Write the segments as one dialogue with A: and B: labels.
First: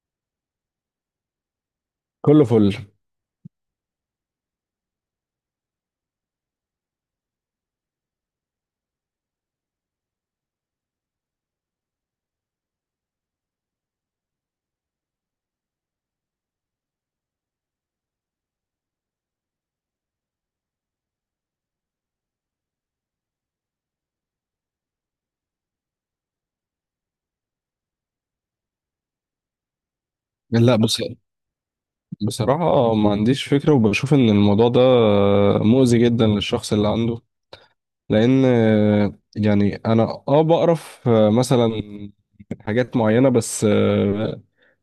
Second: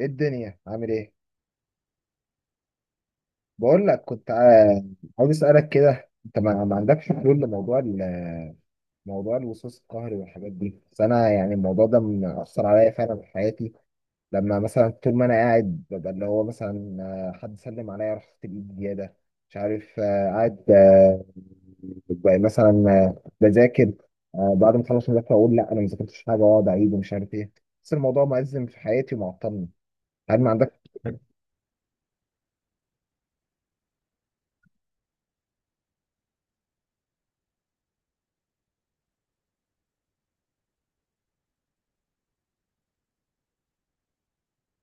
A: ايه الدنيا عامل ايه؟
B: كله فل.
A: بقول لك، كنت عاوز اسالك كده، انت ما عندكش حلول لموضوع موضوع الوسواس القهري والحاجات دي؟ بس انا يعني الموضوع ده مأثر عليا فعلا في حياتي. لما مثلا طول ما انا قاعد، ببقى اللي هو مثلا حد سلم عليا رحت الايد زياده، مش عارف قاعد ببقى مثلا بذاكر، بعد ما اخلص مذاكره اقول لا انا ما ذاكرتش حاجه واقعد اعيد ومش عارف ايه. بس الموضوع مأزم في حياتي ومعطلني. هل ما
B: لا
A: عندكش
B: بص، بصراحة ما عنديش فكرة وبشوف إن الموضوع ده مؤذي جدا للشخص اللي عنده. لأن يعني أنا بقرف مثلا من حاجات معينة، بس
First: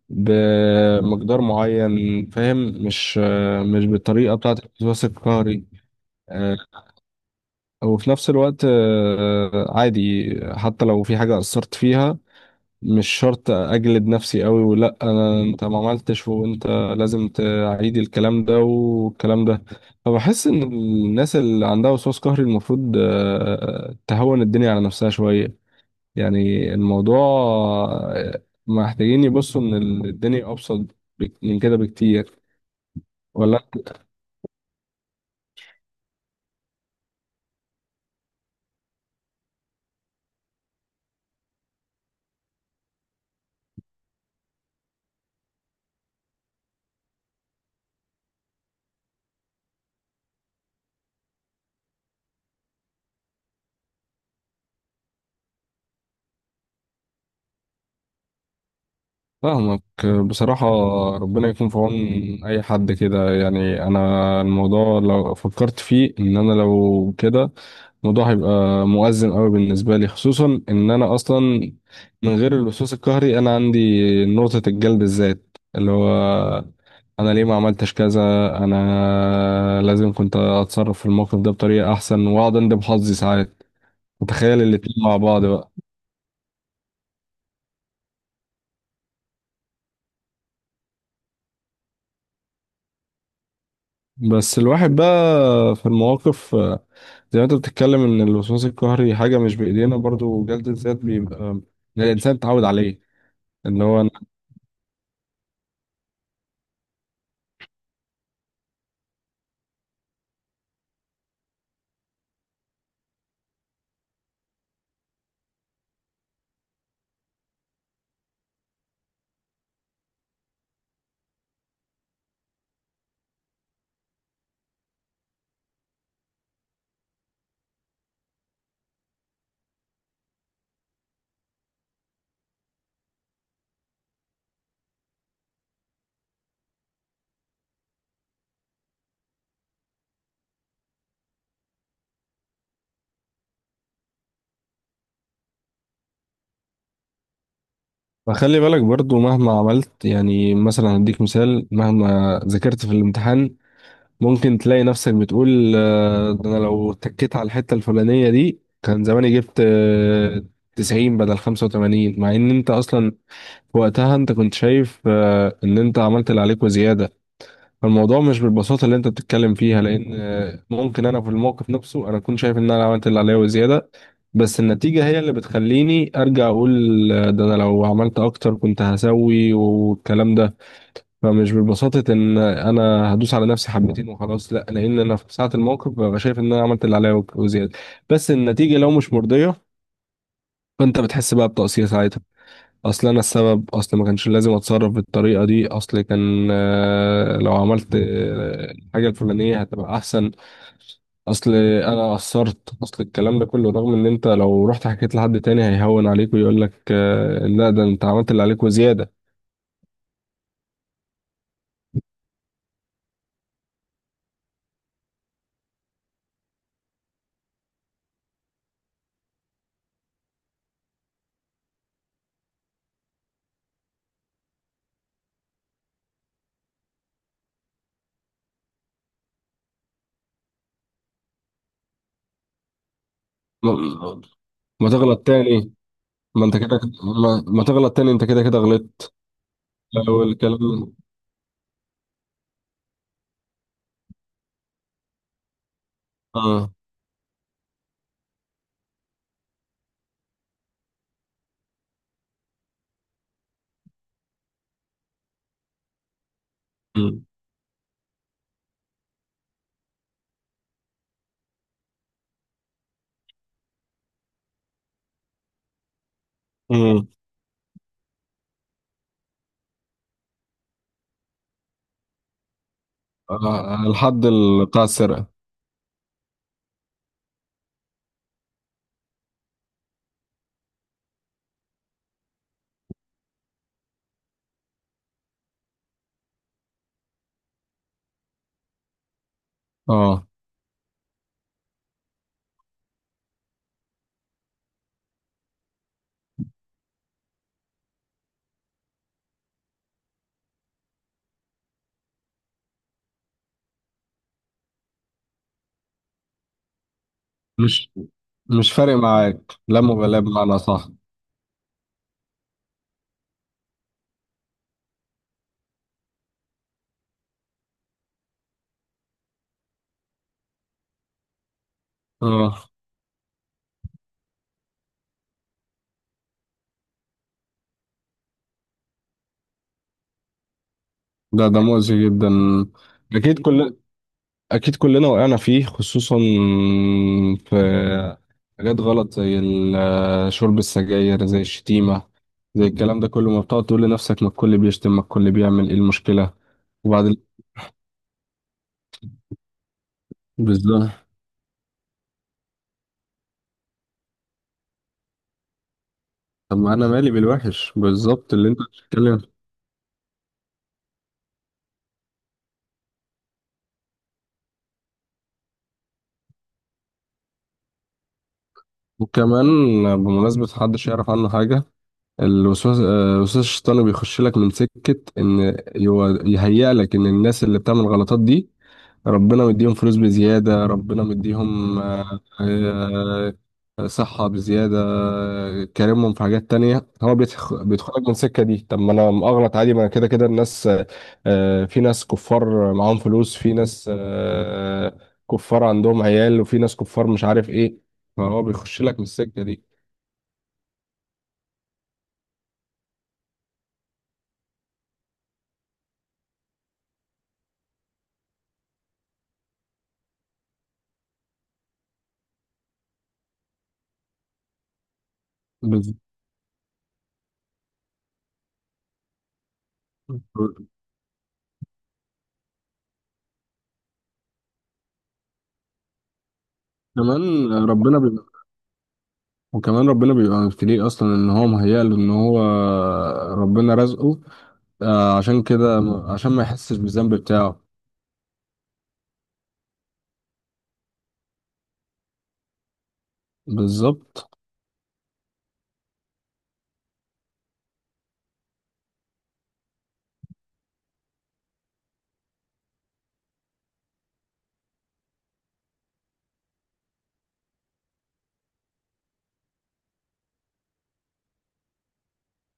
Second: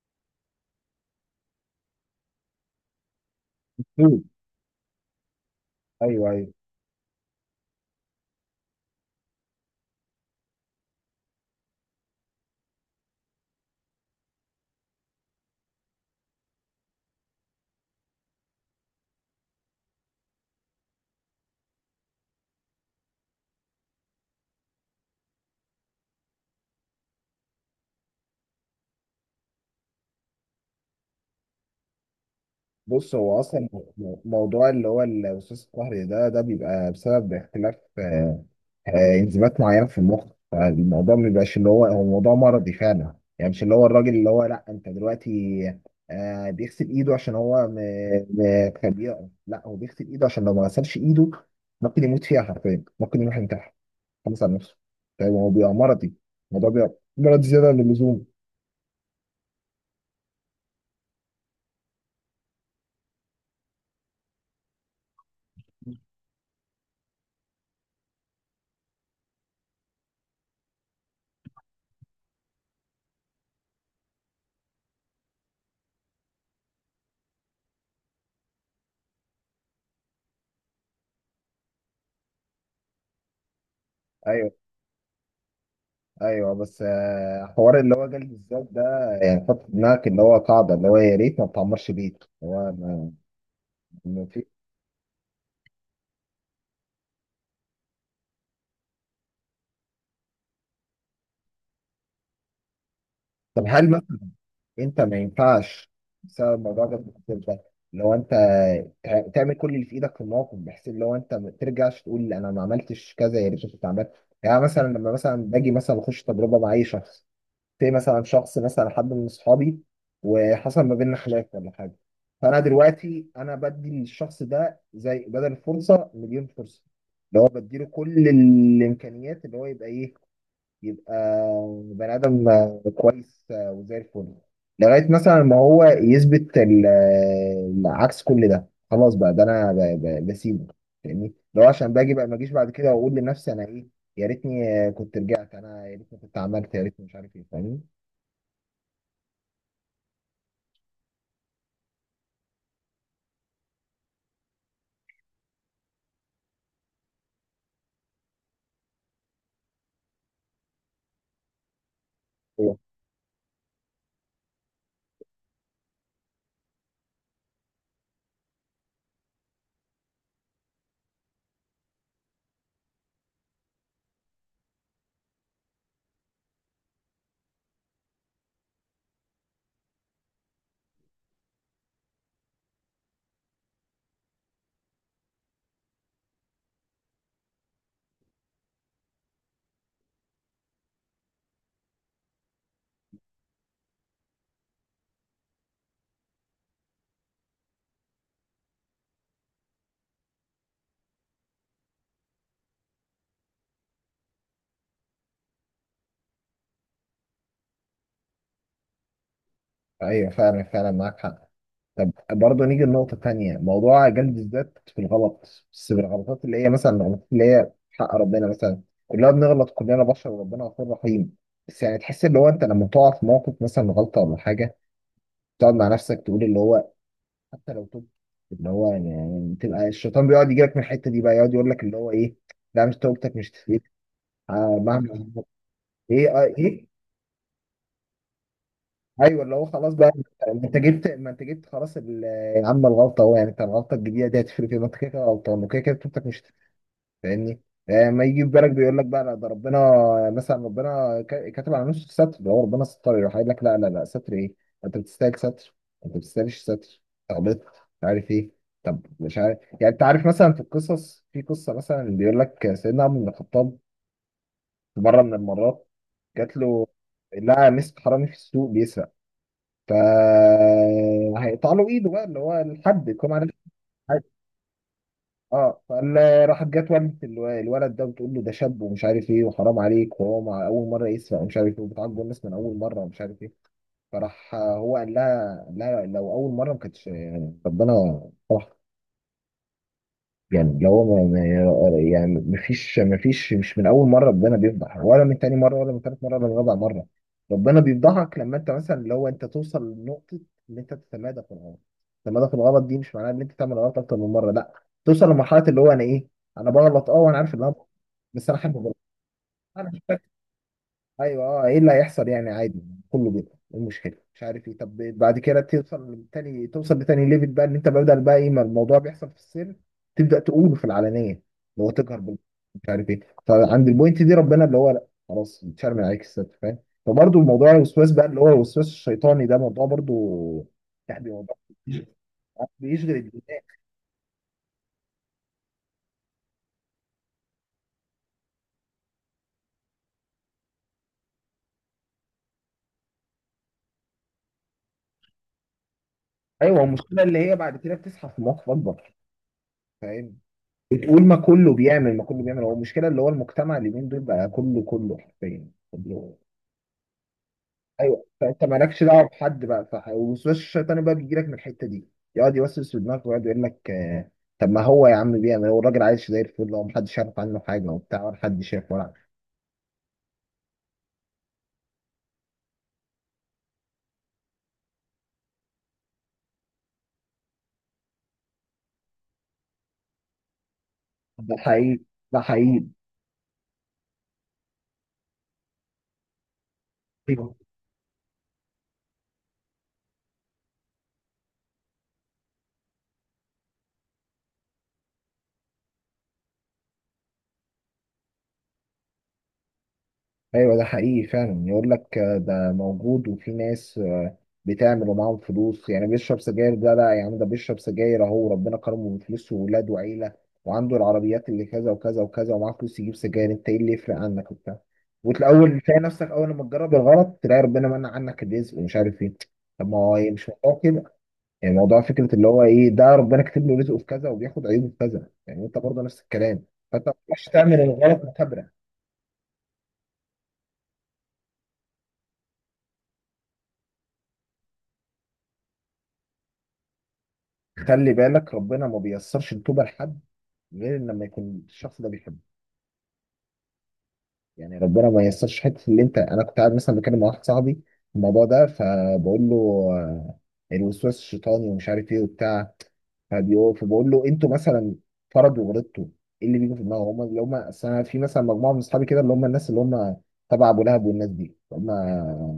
B: بمقدار معين فاهم. مش مش
A: حلول؟
B: بالطريقة بتاعة الوسواس القهري.
A: ايوه ايوه.
B: وفي نفس الوقت عادي، حتى لو في حاجة أثرت فيها مش شرط اجلد نفسي قوي، ولا انا انت ما عملتش وانت لازم تعيد الكلام ده والكلام ده. فبحس ان الناس اللي عندها وسواس قهري المفروض تهون الدنيا على نفسها شوية. يعني الموضوع محتاجين يبصوا ان الدنيا ابسط من كده بكتير.
A: بص، هو
B: ولا
A: اصلا موضوع اللي هو الوسواس القهري ده بيبقى بسبب اختلاف انزيمات معينه في المخ. فالموضوع ما بيبقاش اللي هو هو موضوع مرضي فعلا، يعني مش اللي هو الراجل اللي هو، لا، انت دلوقتي بيغسل ايده عشان هو خبيئه، لا، هو بيغسل ايده عشان لو ما غسلش ايده ممكن يموت فيها حرفيا، ممكن يروح ينتحر، خلص على نفسه. طيب هو بيبقى مرضي، الموضوع بيبقى مرض زياده عن اللزوم.
B: فاهمك. بصراحة ربنا يكون في عون أي حد كده، يعني أنا الموضوع لو فكرت فيه إن أنا لو كده الموضوع هيبقى مؤزم قوي بالنسبة لي، خصوصا إن أنا أصلا من غير اللصوص القهري أنا عندي نقطة الجلد الذات، اللي هو أنا ليه ما عملتش كذا، أنا لازم كنت أتصرف في الموقف ده بطريقة أحسن، وأقعد أندب حظي ساعات.
A: ايوه
B: متخيل الاتنين مع بعض بقى.
A: ايوه بس حوار اللي هو جلد الذات ده، يعني حط في دماغك اللي هو قاعده اللي هو يا ريت ما بتعمرش بيت، هو ما، ما في.
B: بس الواحد بقى في المواقف، زي ما انت بتتكلم ان الوسواس القهري حاجه مش بايدينا، برضو جلد الذات بيبقى إن الانسان اتعود عليه.
A: طب
B: ان
A: هل
B: هو
A: مثلا
B: أنا-
A: انت ما ينفعش، بسبب الموضوع ده، بتبقى لو انت تعمل كل اللي في ايدك في الموقف، بحيث اللي هو انت ما ترجعش تقول انا ما عملتش كذا يا ريت كنت عملت. يعني مثلا لما مثلا باجي مثلا اخش تجربه مع اي شخص، زي مثلا شخص مثلا حد من اصحابي، وحصل ما بيننا خلاف ولا حاجه، فانا دلوقتي انا بدي للشخص ده زي بدل فرصه مليون فرصه، اللي هو بديله كل الامكانيات، اللي هو يبقى ايه، يبقى بني ادم كويس وزي الفل، لغايه مثلا ما هو يثبت عكس كل ده، خلاص بقى ده انا بسيبه. فاهمني؟ لو عشان باجي بقى ما اجيش بعد كده واقول لنفسي انا ايه، يا ريتني كنت رجعت، انا يا ريتني كنت عملت، يا ريتني مش عارف ايه. فاهمني؟
B: فخلي بالك برضو مهما عملت، يعني مثلا هديك مثال: مهما ذاكرت في الامتحان ممكن تلاقي نفسك بتقول ده انا لو تكيت على الحته الفلانيه دي كان زماني جبت 90 بدل 85، مع ان انت
A: ايوه.
B: اصلا في وقتها انت كنت شايف ان انت عملت اللي عليك وزياده. فالموضوع مش بالبساطة اللي انت بتتكلم فيها، لان ممكن انا في الموقف نفسه انا اكون شايف ان انا عملت اللي عليا وزيادة، بس النتيجة هي اللي بتخليني ارجع اقول ده انا لو عملت اكتر كنت هسوي والكلام ده. فمش ببساطة ان انا هدوس على نفسي حبتين وخلاص، لا، لان انا في ساعة الموقف ببقى شايف ان انا عملت اللي عليا وزيادة، بس النتيجة لو مش مرضية فانت بتحس بقى بتقصير ساعتها. اصل انا السبب، اصل ما كانش لازم اتصرف بالطريقه دي، اصل كان لو عملت الحاجه الفلانيه هتبقى احسن، اصل انا قصرت، اصل الكلام ده كله، رغم ان انت لو رحت حكيت لحد تاني هيهون عليك ويقول لك لا ده انت عملت اللي عليك وزياده.
A: أيوة، فعلا فعلا معاك حق. طب برضه نيجي لنقطة تانية، موضوع جلد الذات في الغلط، بس بالغلطات اللي هي مثلا الغلطات اللي هي حق ربنا مثلا. كلنا بنغلط، كلنا بشر وربنا غفور رحيم. بس يعني تحس اللي هو انت لما تقع في موقف مثلا غلطة ولا حاجة، تقعد مع نفسك تقول اللي هو حتى لو تبت، اللي هو يعني تبقى الشيطان بيقعد يجيلك من الحتة دي بقى، يقعد يقول لك اللي هو ايه، لا مش توبتك مش تفيد،
B: ما
A: آه،
B: ما
A: مهما
B: تغلط
A: عملت.
B: تاني.
A: ايه
B: ما
A: آه
B: انت كده
A: ايه.
B: ما, ما تغلط تاني، انت كده كده غلطت.
A: ايوه اللي هو خلاص بقى،
B: لو
A: ما انت
B: الكلام.
A: جبت ما انت جبت خلاص يا عم الغلطه اهو، يعني انت الغلطه الجديده دي هتفرق ايه، ما انت كده كده غلطان وكده كده بتوبتك مش هتفرق،
B: اه.
A: فاهمني؟ ما يجي في بالك بيقول لك بقى لا ده ربنا مثلا ربنا كاتب على نفسه الستر، ده هو ربنا ستر، يروح قايل لك لا لا لا ستر ايه، انت بتستاهل ستر، انت ما بتستاهلش ستر،
B: امم.
A: غلطت، مش عارف ايه. طب مش عارف، يعني انت عارف مثلا في القصص في قصه مثلا بيقول لك سيدنا عمر بن الخطاب في مره من المرات جات له،
B: آه.
A: لقى مسك حرامي في السوق بيسرق، فهيقطع له ايده بقى اللي هو الحد، يكون عارف
B: آه.
A: الحد؟
B: الحد بتاع السرقه.
A: اه، فراحت جت والدة الولد ده بتقول له ده شاب ومش عارف ايه وحرام عليك وهو مع اول مره يسرق ومش عارف ايه وبتعاقبه الناس من اول مره ومش عارف ايه. فراح هو قال لها لو اول مره ما كانتش، يعني ربنا سمح.
B: اه.
A: يعني اللي هو يعني مفيش مش من اول مره ربنا بيفضح، ولا من تاني مره، ولا من تالت مره، ولا من رابع مره. ربنا بيفضحك لما انت مثلا اللي هو انت توصل لنقطه ان انت تتمادى في الغلط. التمادى في الغلط دي مش معناها ان انت تعمل غلط اكتر من مره، لا، توصل لمرحله اللي هو انا ايه، انا بغلط اه وانا عارف ان انا بغلط،
B: مش
A: بس انا
B: مش
A: حابب
B: فارق
A: أغلط.
B: معاك، لا
A: انا مش،
B: مبالاة بمعنى؟ صح.
A: ايوه اه ايه اللي هيحصل يعني عادي، كله بيبقى إيه المشكله مش عارف ايه. طب بعد كده توصل لتاني ليفل بقى، ان انت بدل بقى ايه ما الموضوع بيحصل في السر، تبدا تقوله في العلانيه، اللي هو تجهر بال،
B: اه،
A: مش عارف ايه. فعند البوينت دي ربنا اللي هو لا خلاص اتشرم عليك الستر، فاهم؟ فبرضه الموضوع الوسواس بقى اللي هو الوسواس الشيطاني ده موضوع برضه، يعني
B: ده
A: موضوع
B: ده مؤذي جدا.
A: بيشغل
B: اكيد
A: الدماغ.
B: كل اكيد كلنا وقعنا فيه، خصوصا في حاجات غلط زي شرب السجاير، زي الشتيمة، زي الكلام ده كله. ما بتقعد تقول لنفسك ما الكل بيشتم، ما الكل بيعمل، ايه المشكلة؟
A: ايوه
B: وبعد.
A: المشكله اللي هي بعد كده بتصحى في مواقف اكبر، فاهم؟
B: بالظبط.
A: بتقول ما كله بيعمل، ما كله بيعمل، هو المشكله اللي هو المجتمع اليومين دول بقى كله، كله حرفيا كله.
B: طب ما انا مالي بالوحش؟
A: ايوه،
B: بالظبط اللي انت
A: فانت مالكش
B: بتتكلم.
A: دعوه بحد بقى صح، والوسواس الشيطاني بقى بيجي لك من الحته دي، يقعد يوسوس في دماغك ويقعد يقول لك طب ما هو يا عم بيعمل، هو الراجل عايش زي الفل، هو محدش يعرف عنه حاجه وبتاع، ولا حد شاف ولا عارف.
B: وكمان بمناسبة محدش يعرف عنه حاجة، الوسواس الوسواس الشيطاني بيخش لك من سكة إن هو يهيأ لك إن الناس اللي بتعمل الغلطات دي ربنا مديهم فلوس بزيادة، ربنا
A: ده
B: مديهم
A: حقيقي، ده حقيقي.
B: صحة بزيادة، كارمهم في حاجات تانية. هو بيدخلك من السكة دي، طب ما أنا أغلط عادي ما أنا كده كده الناس في ناس كفار معاهم فلوس، في ناس كفار عندهم عيال، وفي ناس كفار مش عارف إيه. فهو بيخش لك من السكة دي.
A: ايوه ده حقيقي فعلا، يقول لك ده موجود، وفي ناس بتعمل ومعاهم فلوس، يعني بيشرب سجاير ده، لا يا عم، ده بيشرب سجاير اهو، ربنا كرمه بفلوس وولاد وعيله، وعنده العربيات اللي كذا وكذا وكذا ومعاه فلوس يجيب سجاير، انت ايه اللي يفرق عنك وبتاع. وتلاقول
B: بز-
A: تلاقي نفسك اول ما تجرب الغلط تلاقي ربنا منع عنك الرزق ومش عارف ايه. طب ما هو إيه، مش موضوع كده، يعني موضوع فكره اللي هو ايه، ده ربنا كاتب له رزقه في كذا وبياخد عيوبه في كذا، يعني انت برضه نفس الكلام، فانت مش
B: كمان
A: تعمل
B: ربنا
A: الغلط
B: بيبقى
A: متبرع.
B: وكمان ربنا بيبقى مبتليه اصلا ان هو مهيأ له، ان هو ربنا رزقه عشان كده، عشان ما يحسش بالذنب بتاعه.
A: خلي بالك، ربنا ما بيسرش التوبه لحد غير لما يكون الشخص ده بيحبه.
B: بالظبط.
A: يعني ربنا ما ييسرش حته اللي انت، انا كنت قاعد مثلا بتكلم مع واحد صاحبي في الموضوع ده، فبقول له آه، الوسواس الشيطاني ومش عارف ايه وبتاع، فبقول له انتوا مثلا فرض وغلطتوا ايه اللي بيجي في دماغهم هم، اللي هم اصل انا في مثلا مجموعه من اصحابي كده اللي هم الناس اللي هم تبع ابو لهب والناس دي هم،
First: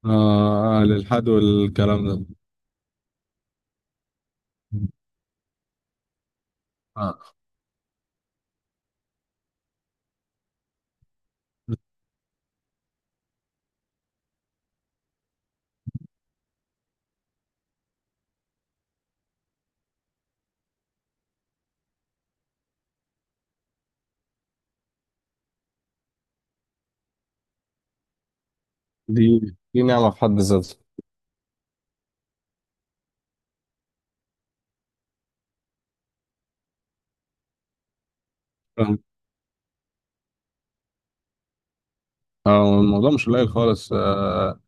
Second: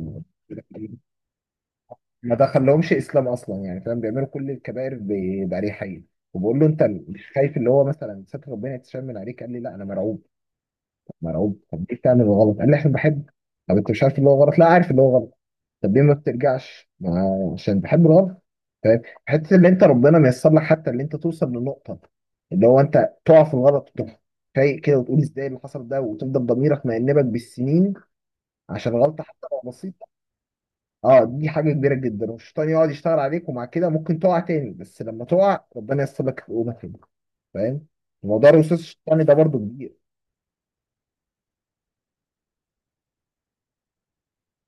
B: للحد والكلام ده.
A: ما دخلهمش اسلام اصلا يعني فاهم، بيعملوا كل الكبائر باريحيه. وبقول له انت مش
B: آه،
A: خايف اللي هو مثلا ستر ربنا يتشمل عليك، قال لي لا انا مرعوب مرعوب. طب ليه بتعمل الغلط؟ قال لي عشان بحب. طب انت مش عارف اللي هو غلط؟ لا عارف اللي هو غلط. طب ليه ما بترجعش؟ ما عشان بحب الغلط. فاهم؟ حته اللي انت ربنا ميسر لك حتى اللي انت توصل لنقطه اللي هو انت تقع في الغلط وتروح فايق كده وتقول ازاي اللي حصل ده، وتفضل ضميرك مأنبك بالسنين عشان غلطه
B: دي
A: حتى لو
B: دي
A: بسيطه.
B: نعمة في حد ذاتها.
A: اه دي حاجه كبيره جدا، والشيطان يقعد يشتغل عليك، ومع كده ممكن تقع تاني، بس لما تقع ربنا ييسر لك تقوم تاني. فاهم؟ موضوع الوسواس
B: آه،
A: الشيطاني ده برضو كبير.
B: الموضوع مش قليل خالص. آه،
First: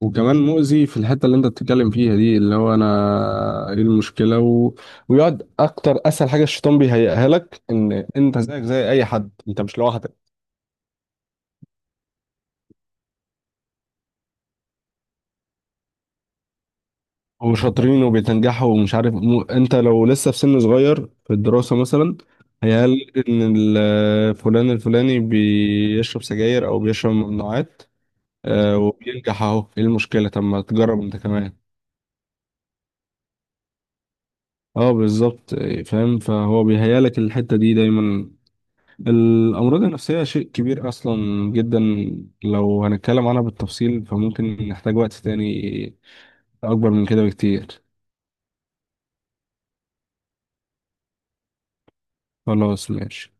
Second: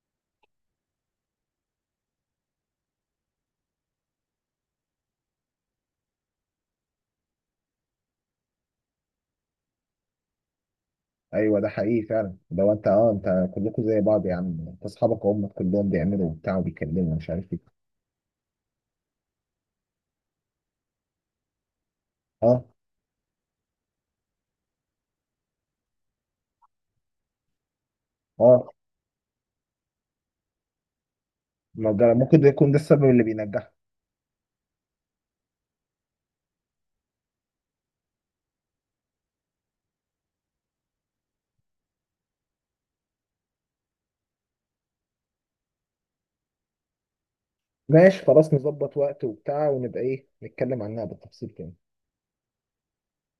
B: وكمان مؤذي في الحتة اللي انت بتتكلم فيها دي، اللي هو انا ايه المشكلة و... ويقعد اكتر. اسهل حاجة الشيطان بيهيئها لك ان انت زيك زي اي حد، انت مش لوحدك
A: ايوه ده حقيقي فعلا، لو انت اه انت كلكم زي بعض يا عم، انت اصحابك وامك كلهم بيعملوا وبتاع وبيكلموا مش عارف ايه.
B: وشاطرين وبيتنجحوا ومش عارف مو... انت لو لسه في سن صغير في الدراسة مثلا. مم.
A: اه
B: هيقال ان فلان الفلاني بيشرب سجاير او بيشرب ممنوعات
A: اه
B: وبينجح، اهو ايه المشكلة؟ طب ما تجرب انت كمان.
A: ما ده ممكن ده يكون ده السبب اللي بينجحك.
B: اه بالظبط، فاهم. فهو بيهيالك الحتة دي دايما. الأمراض النفسية شيء كبير أصلا جدا. لو هنتكلم عنها بالتفصيل فممكن نحتاج وقت تاني أكبر من كده بكتير.
A: ماشي خلاص، نظبط وقت وبتاع ونبقى ايه نتكلم عنها بالتفصيل تاني.
B: خلاص ماشي.